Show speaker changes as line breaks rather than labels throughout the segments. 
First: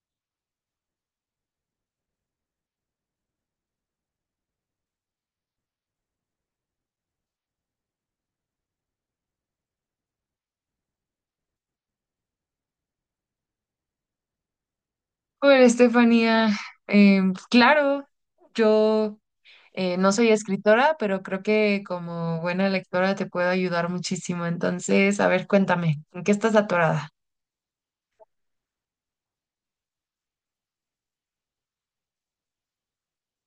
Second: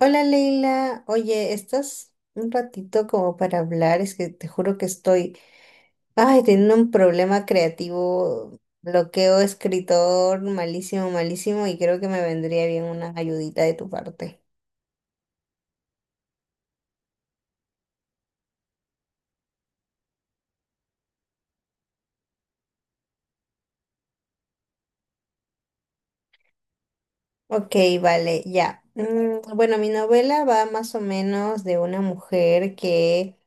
Hola Leila, oye, ¿estás un ratito como para hablar? Es que te juro que estoy, ay, teniendo un problema creativo, bloqueo escritor malísimo, malísimo y creo que me vendría bien una ayudita de tu parte.
Hola, Estefanía. Claro, yo no soy escritora, pero creo que como buena lectora te puedo ayudar muchísimo. Entonces, a ver, cuéntame, ¿en qué estás atorada?
Ok, vale, ya. Bueno, mi novela va más o menos de una mujer que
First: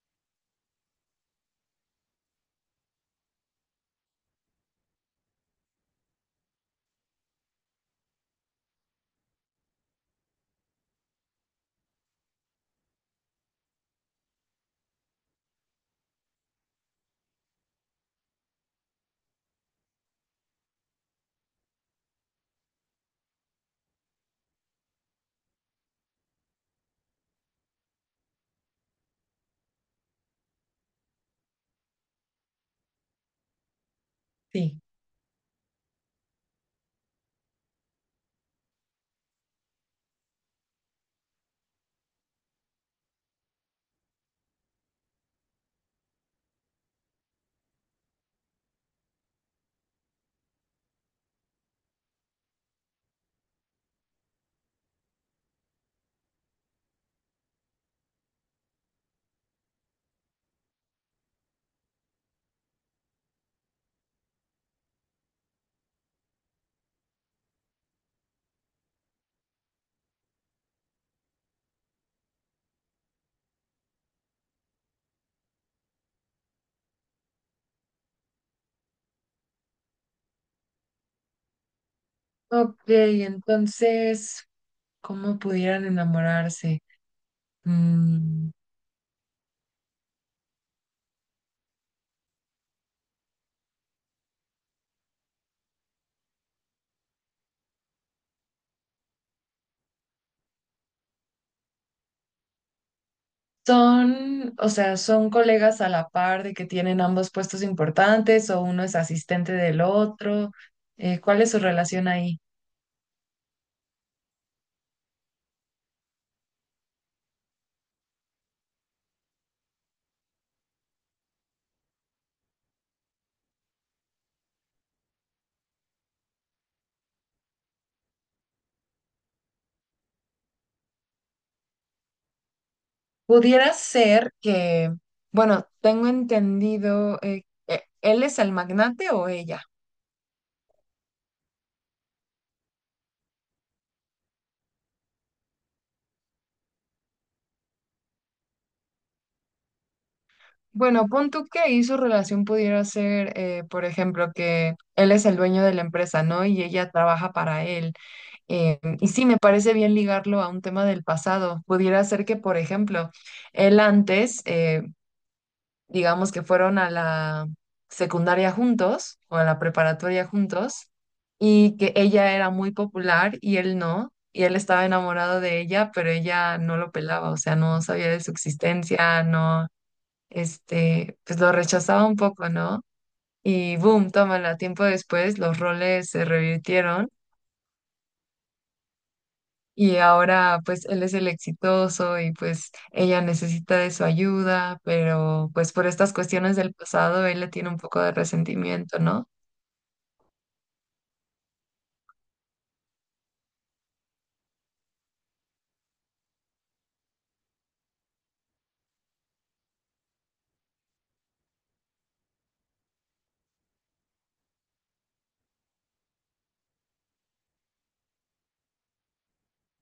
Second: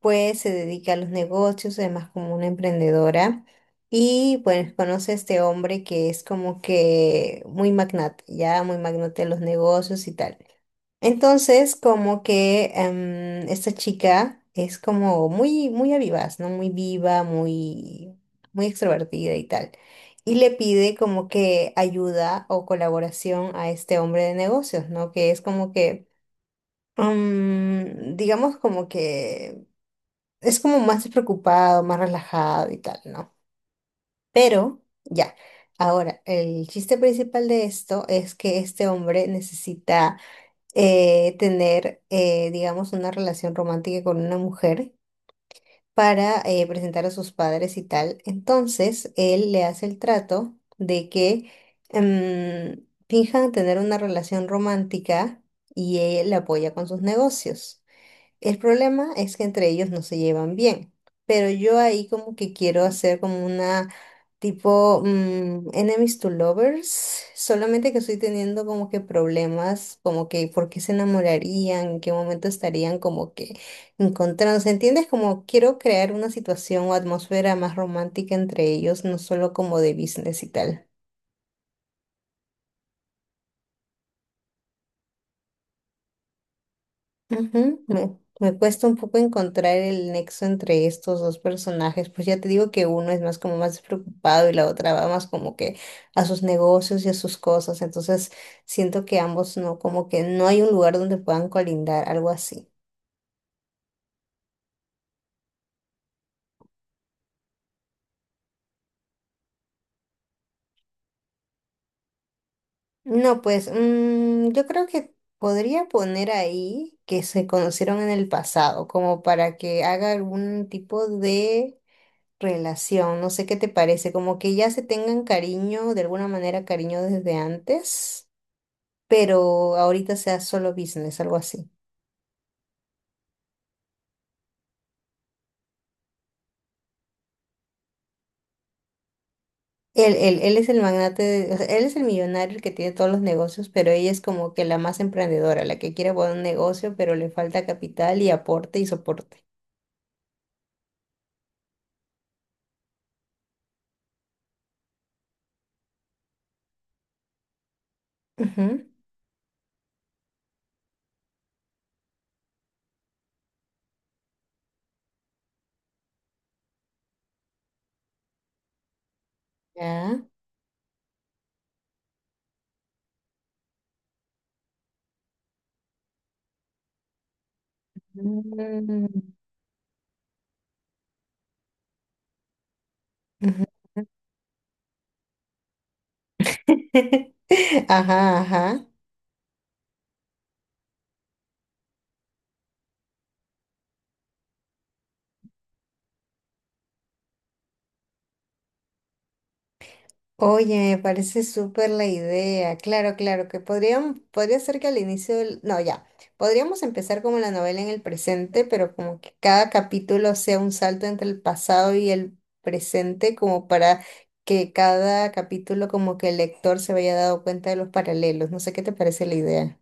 pues se dedica a los negocios, además como una emprendedora. Y pues conoce a este hombre que es como que muy magnate, ya muy magnate de los negocios y tal. Entonces, como que esta chica es como muy, muy avivaz, ¿no? Muy viva, muy, muy extrovertida y tal y le pide como que ayuda o colaboración a este hombre de negocios, ¿no? Que es como que, digamos como que es como más despreocupado, más relajado y tal, ¿no?
Sí.
Pero ya, ahora, el chiste principal de esto es que este hombre necesita tener, digamos, una relación romántica con una mujer para presentar a sus padres y tal. Entonces, él le hace el trato de que finjan tener una relación romántica y él la apoya con sus negocios. El problema es que entre ellos no se llevan bien, pero yo ahí como que quiero hacer como una tipo enemies to lovers, solamente que estoy teniendo como que problemas, como que por qué se enamorarían, en qué momento estarían como que encontrándose, ¿entiendes? Como quiero crear una situación o atmósfera más romántica entre ellos, no solo como de business y tal.
Ok, entonces, ¿cómo pudieran enamorarse?
Ujú.
Mm,
Me cuesta un poco encontrar el nexo entre estos dos personajes, pues ya te digo que uno es más como más despreocupado y la otra va más como que a sus negocios y a sus cosas, entonces siento que ambos no, como que no hay un lugar donde puedan colindar, algo así.
son, o sea, son colegas a la par de que tienen ambos puestos importantes o uno es asistente del otro. ¿Cuál es su relación ahí?
No, pues yo creo que podría poner ahí que se conocieron en el pasado, como para que haga algún tipo de relación. No sé qué te parece, como que ya se tengan cariño, de alguna manera cariño desde antes, pero ahorita sea solo business, algo así.
Pudiera ser que, bueno, tengo entendido, ¿él es el magnate o ella?
Él es el magnate, de- o sea, él es el millonario el que tiene todos los negocios, pero ella es como que la más emprendedora, la que quiere poner un negocio, pero le falta capital y aporte y soporte.
Bueno, pon tú que ahí su relación pudiera ser, por ejemplo, que él es el dueño de la empresa, ¿no? Y ella trabaja para él.
Ujú.
Y sí, me parece bien ligarlo a un tema del pasado. Pudiera ser que, por ejemplo, él antes, digamos que fueron a la secundaria juntos o a la
Ya.
preparatoria juntos y que ella era muy popular y él no, y él estaba enamorado de ella, pero ella no lo pelaba, o sea, no sabía de su existencia,
Mm.
no, este, pues lo rechazaba un poco, ¿no?
Ujú.
Y boom, tómala, tiempo después los roles se revirtieron.
Ajá, ajá.
Y ahora pues él es el exitoso y pues ella necesita de su ayuda, pero pues por estas cuestiones del pasado él le tiene un poco de resentimiento, ¿no?
Oye, me parece súper la idea. Claro, claro, que podríamos, podría ser que al inicio del... No, ya. Podríamos empezar como la novela en el presente, pero como que cada capítulo sea un salto entre el pasado y el presente, como para que cada capítulo como que el lector se vaya dando cuenta de los paralelos. No sé qué te parece la idea.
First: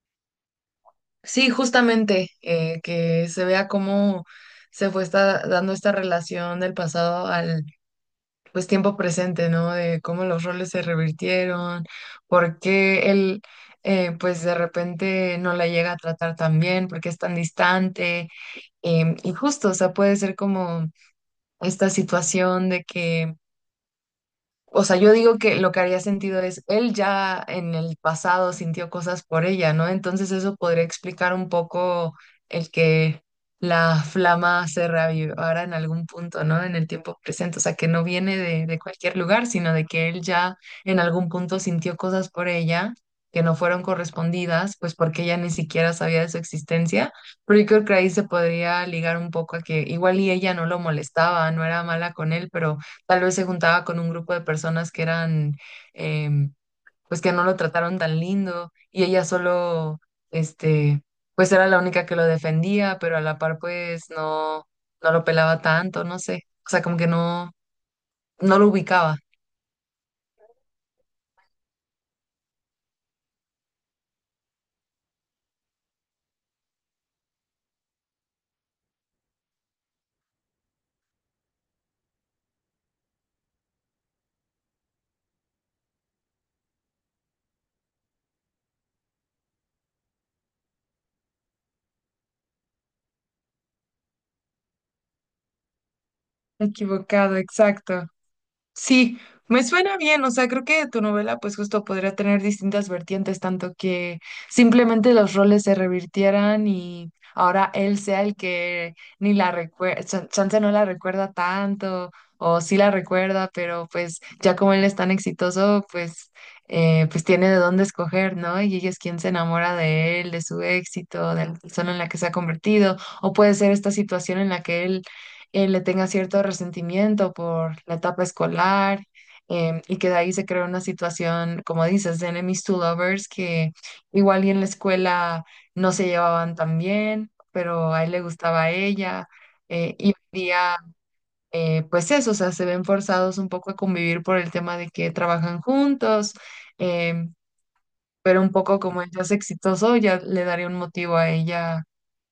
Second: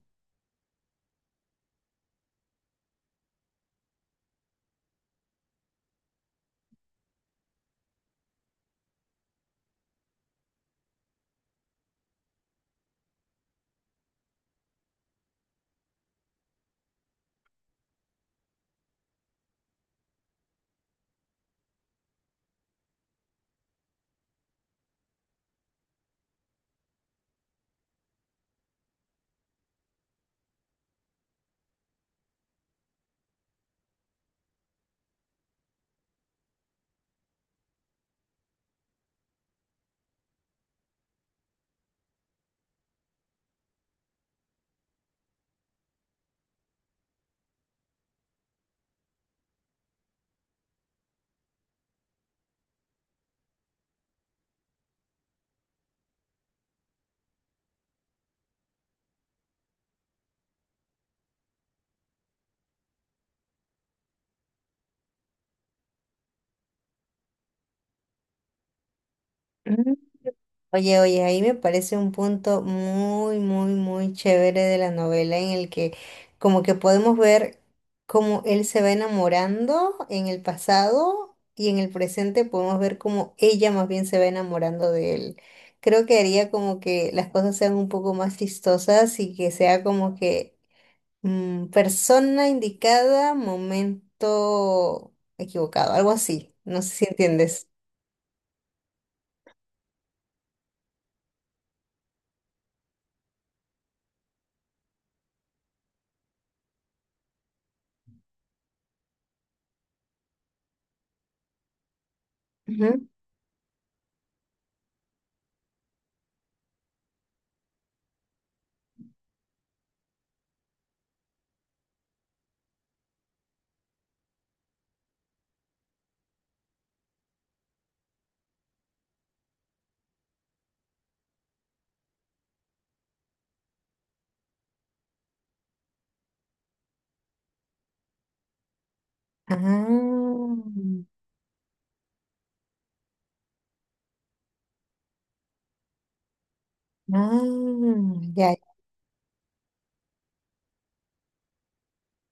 Sí, justamente, que se vea cómo dando esta relación del pasado al pues tiempo presente, ¿no? De cómo los roles se revirtieron, por qué él pues de repente no la llega a tratar tan bien, por qué es tan distante, y justo, o sea, puede ser como esta situación de que o sea, yo digo que lo que haría sentido es, él ya en el pasado sintió cosas por ella, ¿no? Entonces eso podría explicar un poco el que la flama se reavivara en algún punto, ¿no? En el tiempo presente. O sea, que no viene de cualquier lugar, sino de que él ya en algún punto sintió cosas por ella que no fueron correspondidas, pues porque ella ni siquiera sabía de su existencia. Pero yo creo que ahí se podría ligar un poco a que igual y ella no lo molestaba, no era mala con él, pero tal vez se juntaba con un grupo de personas que eran, em, pues que no lo trataron tan lindo y ella solo, este, pues era la única que lo defendía, pero a la par pues no, no lo pelaba tanto, no sé. O sea, como que no, no lo ubicaba.
Oye, oye, ahí me parece un punto muy, muy, muy chévere de la novela en el que como que podemos ver cómo él se va enamorando en el pasado y en el presente podemos ver cómo ella más bien se va enamorando de él. Creo que haría como que las cosas sean un poco más chistosas y que sea como que persona indicada, momento equivocado, algo así. No sé si
Equivocado,
entiendes.
exacto. Sí, me suena bien, o sea, creo que tu novela pues justo podría tener distintas vertientes, tanto que simplemente los roles se revirtieran y ahora él sea el que ni la recuerda, chance no la recuerda tanto o sí la
Ujú.
recuerda, pero pues ya como él es tan exitoso, pues pues tiene de dónde escoger, ¿no? Y ella es quien se enamora de él, de su éxito, de la persona en la que se ha convertido, o puede ser esta situación en la que él le tenga cierto resentimiento por la etapa escolar, y que de ahí se crea una situación, como dices, de enemies to lovers, que igual y en la escuela no se llevaban tan bien, pero a él le gustaba a ella y hoy
Ah.
día, pues eso, o sea, se ven forzados un poco a convivir por el tema de que trabajan juntos, em,
Ah,
pero un
ya.
poco como él ya es exitoso, ya le daría un motivo a ella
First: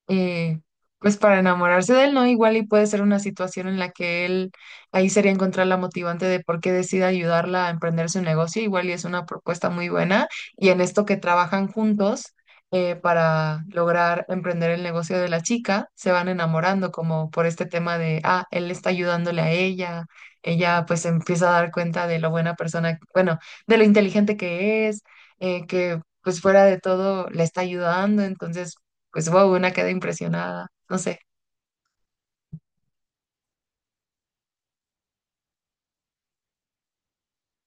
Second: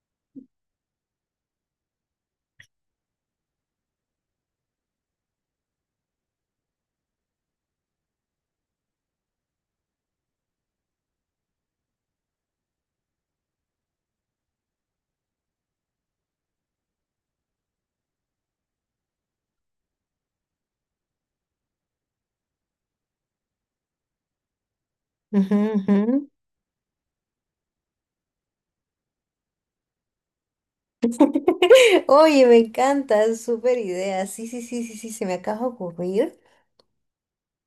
eh, pues para enamorarse de él, ¿no? Igual y puede ser una situación en la que él, ahí sería encontrar la motivante de por qué decide ayudarla a emprender su negocio, igual y es una propuesta muy buena, y en esto que trabajan juntos para lograr emprender el negocio de la chica, se van enamorando como por este tema de, ah, él está ayudándole a ella, ella pues empieza a dar cuenta de lo buena persona, bueno, de lo inteligente que es,
Ujú,
que
ujú.
pues fuera de todo le está ayudando, entonces pues wow, una queda impresionada, no sé.
Oye, me encanta, es súper idea. Sí, sí, sí, sí, sí, se me acaba de ocurrir.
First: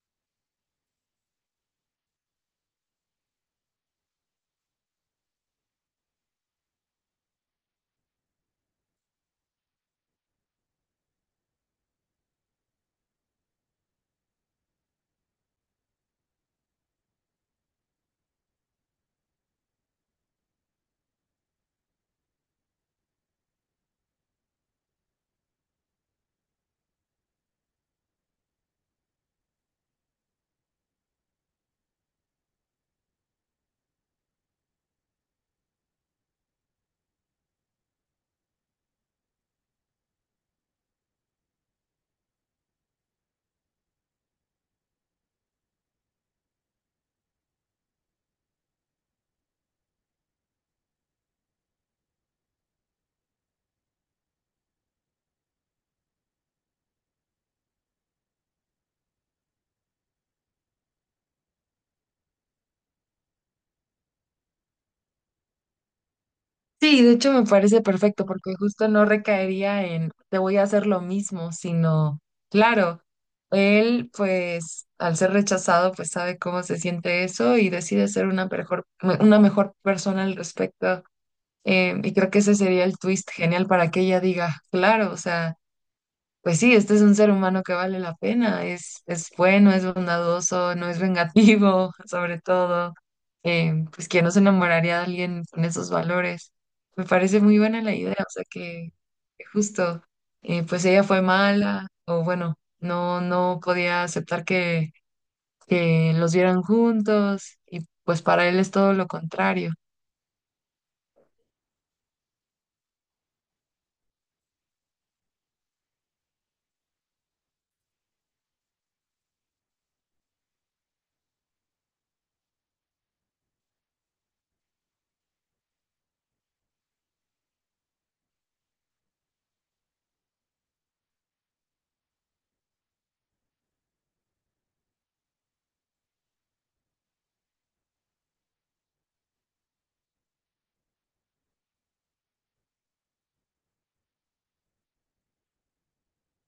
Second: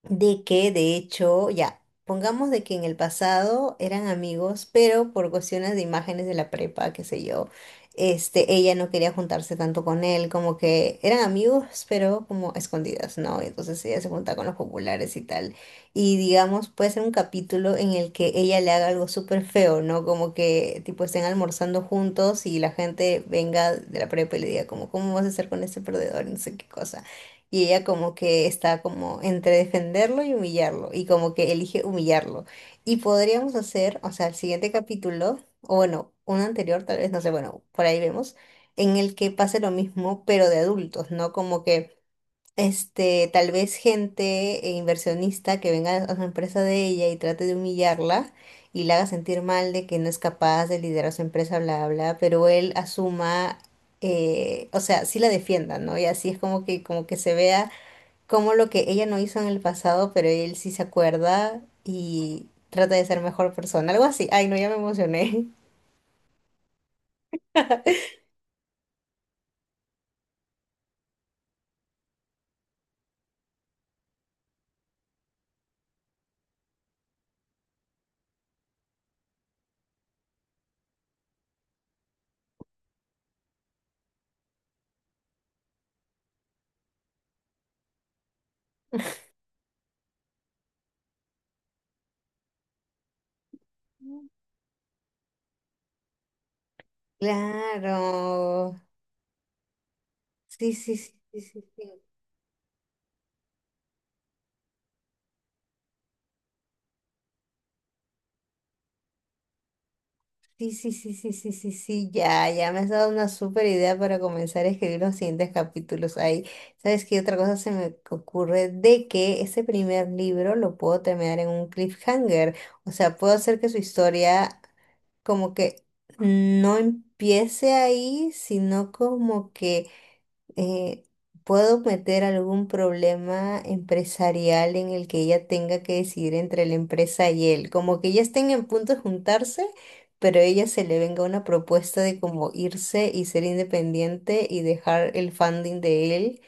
De que de hecho, ya, pongamos de que en el pasado eran amigos, pero por cuestiones de imágenes de la prepa, qué sé yo, este, ella no quería juntarse tanto con él, como que eran amigos, pero como a escondidas, ¿no? Entonces ella se junta con los populares y tal. Y digamos, puede ser un capítulo en el que ella le haga algo súper feo, ¿no? Como que tipo estén almorzando juntos y la gente venga de la prepa y le diga como, ¿cómo vas a estar con ese perdedor? Y no sé qué cosa. Y ella como que está como entre defenderlo y humillarlo, y como que elige humillarlo. Y podríamos hacer, o sea, el siguiente capítulo, o bueno, un anterior tal vez, no sé, bueno, por ahí vemos, en el que pase lo mismo, pero de adultos, ¿no? Como que, este, tal vez gente inversionista que venga a la empresa de ella y trate de humillarla y la haga sentir mal de que no es capaz de liderar su empresa, bla, bla, pero él asuma... o sea, sí la defienda, ¿no? Y así es como que se vea como lo que ella no hizo en el pasado, pero él sí se acuerda y trata de ser mejor persona, algo así. Ay, no, ya me emocioné.
Sí, de hecho me parece perfecto porque justo no recaería en te voy a hacer lo mismo, sino, claro, él pues al ser rechazado pues sabe cómo se siente eso y decide ser una mejor persona al respecto. Y creo que ese sería el twist genial para que ella diga, claro, o sea... pues sí, este es un ser humano que vale la pena, es bueno, es bondadoso, no es vengativo, sobre todo. Pues ¿quién
Mm.
no se enamoraría de alguien con esos valores? Me parece muy buena la idea, o sea
Claro.
que justo,
Sí,
pues
sí,
ella
sí,
fue
sí, sí,
mala,
sí.
o bueno, no, no podía aceptar que los vieran juntos, y pues para él es todo lo contrario.
Sí, sí, sí, sí, sí, sí, sí, ya, ya me has dado una súper idea para comenzar a escribir los siguientes capítulos ahí. ¿Sabes qué otra cosa se me ocurre? De que ese primer libro lo puedo terminar en un cliffhanger. O sea, puedo hacer que su historia como que no empiece ahí, sino como que eh, puedo meter algún problema empresarial en el que ella tenga que decidir entre la empresa y él. Como que ya estén en punto de juntarse, pero a ella se le venga una propuesta de como irse y ser independiente y dejar el funding de él.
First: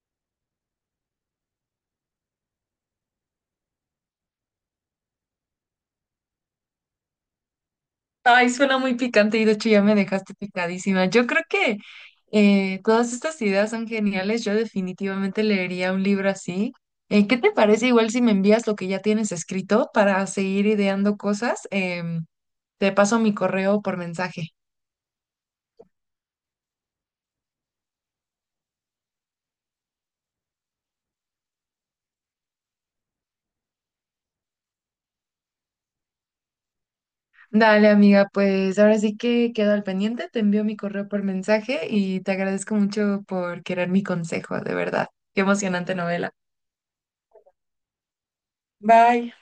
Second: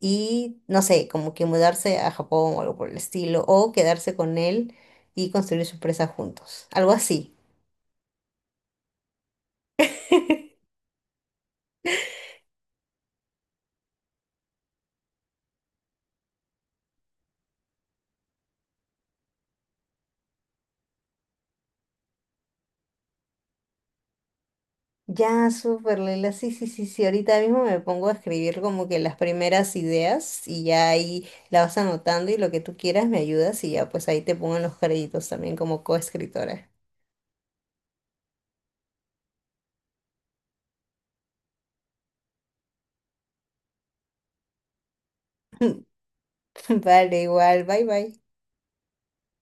Y no sé, como que mudarse a Japón o algo por el estilo, o quedarse con él y construir su empresa juntos, algo así.
Ay, suena muy picante y de hecho ya me dejaste picadísima. Yo creo que todas estas ideas son geniales. Yo definitivamente leería un libro así. ¿Qué te parece igual si me envías lo que ya tienes escrito para seguir ideando cosas? Te paso mi correo por mensaje.
Ya, súper, Leila. Sí, sí, sí, sí. Ahorita mismo me pongo a escribir como que las primeras ideas y ya ahí la vas anotando y lo que tú quieras me ayudas y ya pues ahí te pongo en los créditos también como coescritora.
Dale, amiga, pues ahora sí que quedo al pendiente. Te envío mi correo por mensaje y te agradezco mucho por querer mi consejo, de verdad. Qué emocionante novela.
Vale, igual. Bye, bye.
Bye.